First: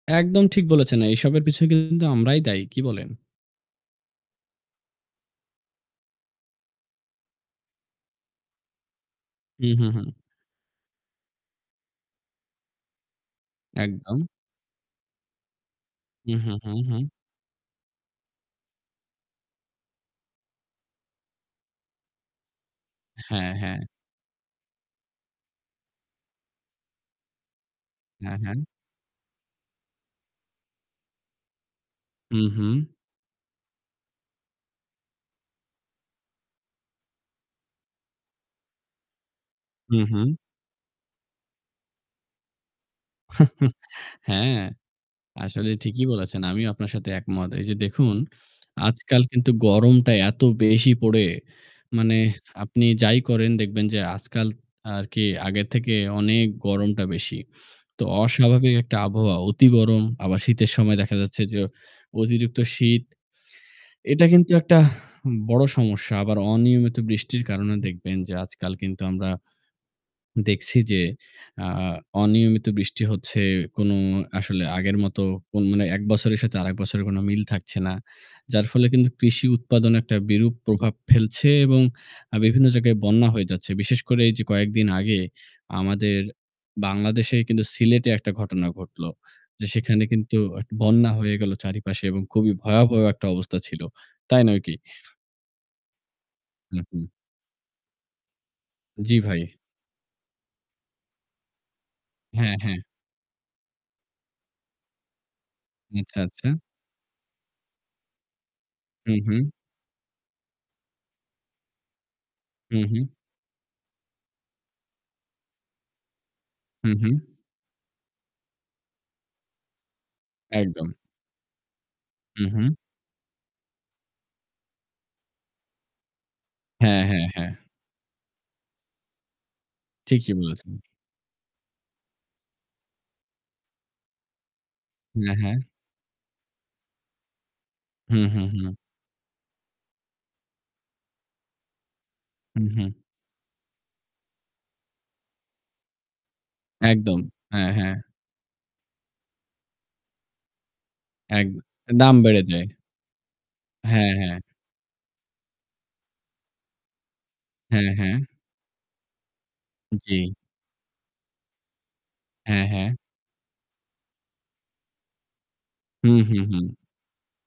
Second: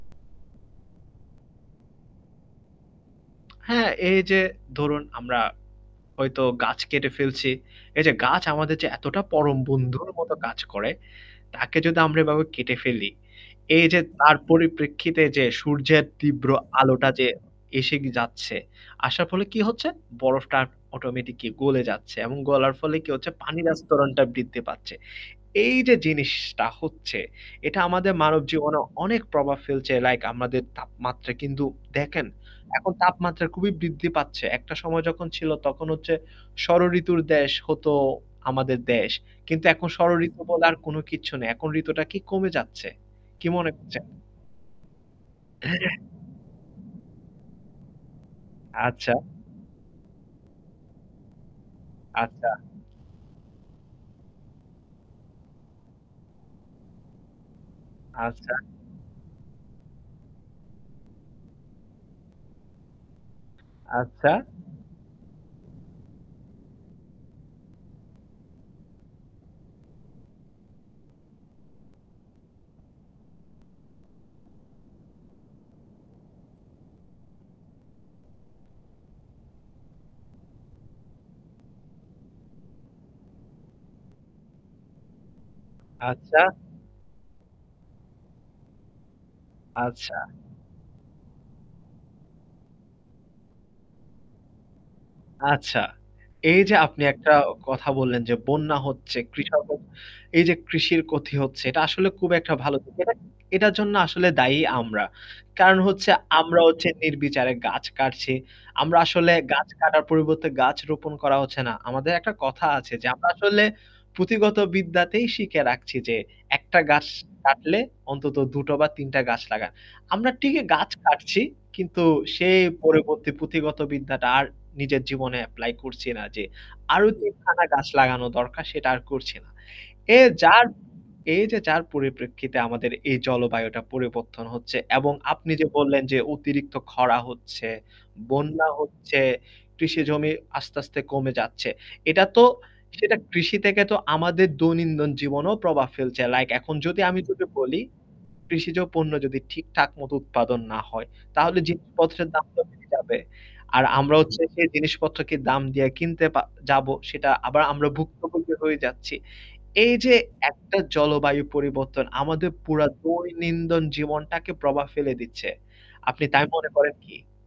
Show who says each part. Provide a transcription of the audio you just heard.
Speaker 1: একদম ঠিক বলেছেন, আ এসবের পিছনে কিন্তু আমরাই দায়ী। কি বলেন?
Speaker 2: হ্যাঁ, এই যে ধরুন আমরা হয়তো গাছ কেটে ফেলছি। এই যে গাছ আমাদের যে এতটা পরম
Speaker 1: হু, হু,
Speaker 2: বন্ধুর
Speaker 1: হু।
Speaker 2: মত কাজ করে তাকে যদি আমরা এভাবে কেটে ফেলি এই যে
Speaker 1: একদম।
Speaker 2: তার পরিপ্রেক্ষিতে যে সূর্যের
Speaker 1: হু,
Speaker 2: তীব্র
Speaker 1: হু, হু,
Speaker 2: আলোটা
Speaker 1: হু।
Speaker 2: যে এসে যাচ্ছে, আসার ফলে কি হচ্ছে বরফটা অটোমেটিকই গলে যাচ্ছে এবং গলার ফলে কি হচ্ছে,
Speaker 1: হ্যাঁ,
Speaker 2: পানির
Speaker 1: হ্যাঁ।
Speaker 2: আস্তরণটা বৃদ্ধি পাচ্ছে। এই যে জিনিসটা হচ্ছে এটা আমাদের
Speaker 1: হ্যাঁ,
Speaker 2: মানব
Speaker 1: হ্যাঁ
Speaker 2: জীবনে অনেক প্রভাব ফেলছে। লাইক আমাদের তাপমাত্রা কিন্তু দেখেন
Speaker 1: হুঁ, হুঁ।
Speaker 2: এখন তাপমাত্রা খুবই বৃদ্ধি পাচ্ছে। একটা সময় যখন ছিল তখন হচ্ছে ষড় ঋতুর দেশ হতো আমাদের দেশ। কিন্তু এখন
Speaker 1: হু,
Speaker 2: ষড়
Speaker 1: হু।
Speaker 2: ঋতু বলার কোন কিচ্ছু নেই। এখন ঋতুটা কি কমে যাচ্ছে? কি মনে করছেন?
Speaker 1: হ্যাঁ, আসলে
Speaker 2: হ্যাঁ, হ্যাঁ।
Speaker 1: ঠিকই বলেছেন, আমিও আপনার সাথে একমত। এই যে দেখুন,
Speaker 2: আচ্ছা।
Speaker 1: আজকাল কিন্তু গরমটা এত বেশি পড়ে, মানে
Speaker 2: আচ্ছা।
Speaker 1: আপনি যাই করেন দেখবেন যে আজকাল আরকি আগের থেকে অনেক গরমটা বেশি। তো
Speaker 2: আচ্ছা।
Speaker 1: অস্বাভাবিক একটা আবহাওয়া অতি গরম আবার শীতের সময় দেখা যাচ্ছে যে অতিরিক্ত শীত, এটা
Speaker 2: আচ্ছা।
Speaker 1: কিন্তু একটা বড় সমস্যা আবার অনিয়মিত বৃষ্টির কারণে দেখবেন যে আজকাল কিন্তু আমরা দেখছি যে আ অনিয়মিত বৃষ্টি হচ্ছে কোনো আসলে আগের মত কোনো এক বছরের সাথে আরেক বছরের কোন মিল থাকছে না। যার ফলে কৃষি উৎপাদনে একটা বিরূপ প্রভাব ফেলছে এবং আ বিভিন্ন জায়গায় বন্যা হয়ে যাচ্ছে। বিশেষ করে এইযে কয়েকদিন আগে আমাদের
Speaker 2: আচ্ছা।
Speaker 1: বাংলাদেশেই কিন্তু সিলেটে একটা ঘটনা ঘটলো যে সেখানে
Speaker 2: আচ্ছা।
Speaker 1: কিন্তু একটা বন্যা হয়ে গেল চারিপাশে এবং খুবই ভয়াবহ একটা অবস্থা ছিল, তাই নয় কি?
Speaker 2: আচ্ছা, এই যে
Speaker 1: হু,
Speaker 2: আপনি
Speaker 1: হু।
Speaker 2: একটা কথা বললেন যে বন্যা হচ্ছে
Speaker 1: জ্বি ভাই।
Speaker 2: কৃষক এই যে কৃষির ক্ষতি হচ্ছে এটা আসলে খুব একটা
Speaker 1: হ্যাঁ,
Speaker 2: ভালো
Speaker 1: হ্যাঁ।
Speaker 2: দিক। এটা এটার জন্য আসলে দায়ী আমরা। কারণ হচ্ছে
Speaker 1: আচ্ছা, আচ্ছা।
Speaker 2: আমরা হচ্ছে নির্বিচারে গাছ কাটছি। আমরা
Speaker 1: হু,
Speaker 2: আসলে
Speaker 1: হু।
Speaker 2: গাছ কাটার পরিবর্তে গাছ রোপণ করা হচ্ছে না। আমাদের একটা কথা
Speaker 1: হু,
Speaker 2: আছে যে
Speaker 1: হু।
Speaker 2: আমরা আসলে পুঁথিগত বিদ্যাতেই শিখে রাখছি যে একটা
Speaker 1: হু,
Speaker 2: গাছ
Speaker 1: হু।
Speaker 2: কাটলে অন্তত ২ টো বা ৩ টা গাছ লাগান। আমরা ঠিকই গাছ
Speaker 1: একদম।
Speaker 2: কাটছি কিন্তু
Speaker 1: হু,
Speaker 2: সে
Speaker 1: হু।
Speaker 2: পরবর্তী পুঁথিগত বিদ্যাটা আর নিজের জীবনে এপ্লাই করছি না যে
Speaker 1: হ্যাঁ,
Speaker 2: আরও
Speaker 1: হ্যাঁ,
Speaker 2: ৩
Speaker 1: হ্যাঁ।
Speaker 2: খানা গাছ লাগানো দরকার সেটা আর করছি না। এ
Speaker 1: ঠিকই
Speaker 2: যার
Speaker 1: বলেছেন।
Speaker 2: এই যে যার পরিপ্রেক্ষিতে আমাদের এই জলবায়ুটা পরিবর্তন হচ্ছে এবং
Speaker 1: হ্যাঁ,
Speaker 2: আপনি
Speaker 1: হ্যাঁ।
Speaker 2: যে বললেন যে অতিরিক্ত খরা হচ্ছে,
Speaker 1: হু, হু,
Speaker 2: বন্যা
Speaker 1: হু।
Speaker 2: হচ্ছে, কৃষি জমি আস্তে, আস্তে কমে যাচ্ছে। এটা তো
Speaker 1: হু, হু।
Speaker 2: সেটা কৃষি থেকে তো আমাদের দৈনন্দিন জীবনেও প্রভাব ফেলছে। লাইক এখন যদি আমি
Speaker 1: একদম,
Speaker 2: তোকে
Speaker 1: হ্যাঁ,
Speaker 2: বলি
Speaker 1: হ্যাঁ।
Speaker 2: কৃষিজ পণ্য যদি ঠিকঠাক মত উৎপাদন না হয়
Speaker 1: একদ
Speaker 2: তাহলে
Speaker 1: দাম
Speaker 2: জিনিসপত্রের
Speaker 1: বেড়ে
Speaker 2: দামটা
Speaker 1: যায়।
Speaker 2: বেড়ে যাবে। আর
Speaker 1: হ্যাঁ,
Speaker 2: আমরা
Speaker 1: হ্যাঁ।
Speaker 2: হচ্ছে সেই জিনিসপত্রকে দাম দিয়ে কিনতে পা যাবো সেটা আবার আমরা
Speaker 1: হ্যাঁ, হ্যাঁ।
Speaker 2: ভুক্তভোগী হয়ে যাচ্ছি। এই যে
Speaker 1: জ্বী।
Speaker 2: একটা জলবায়ু পরিবর্তন আমাদের
Speaker 1: হ্যাঁ,
Speaker 2: পুরা
Speaker 1: হ্যাঁ।
Speaker 2: দৈনিন্দন জীবনটাকে প্রভাব ফেলে দিচ্ছে।
Speaker 1: হু,
Speaker 2: আপনি
Speaker 1: হু,
Speaker 2: তাই মনে
Speaker 1: হু।
Speaker 2: করেন কি?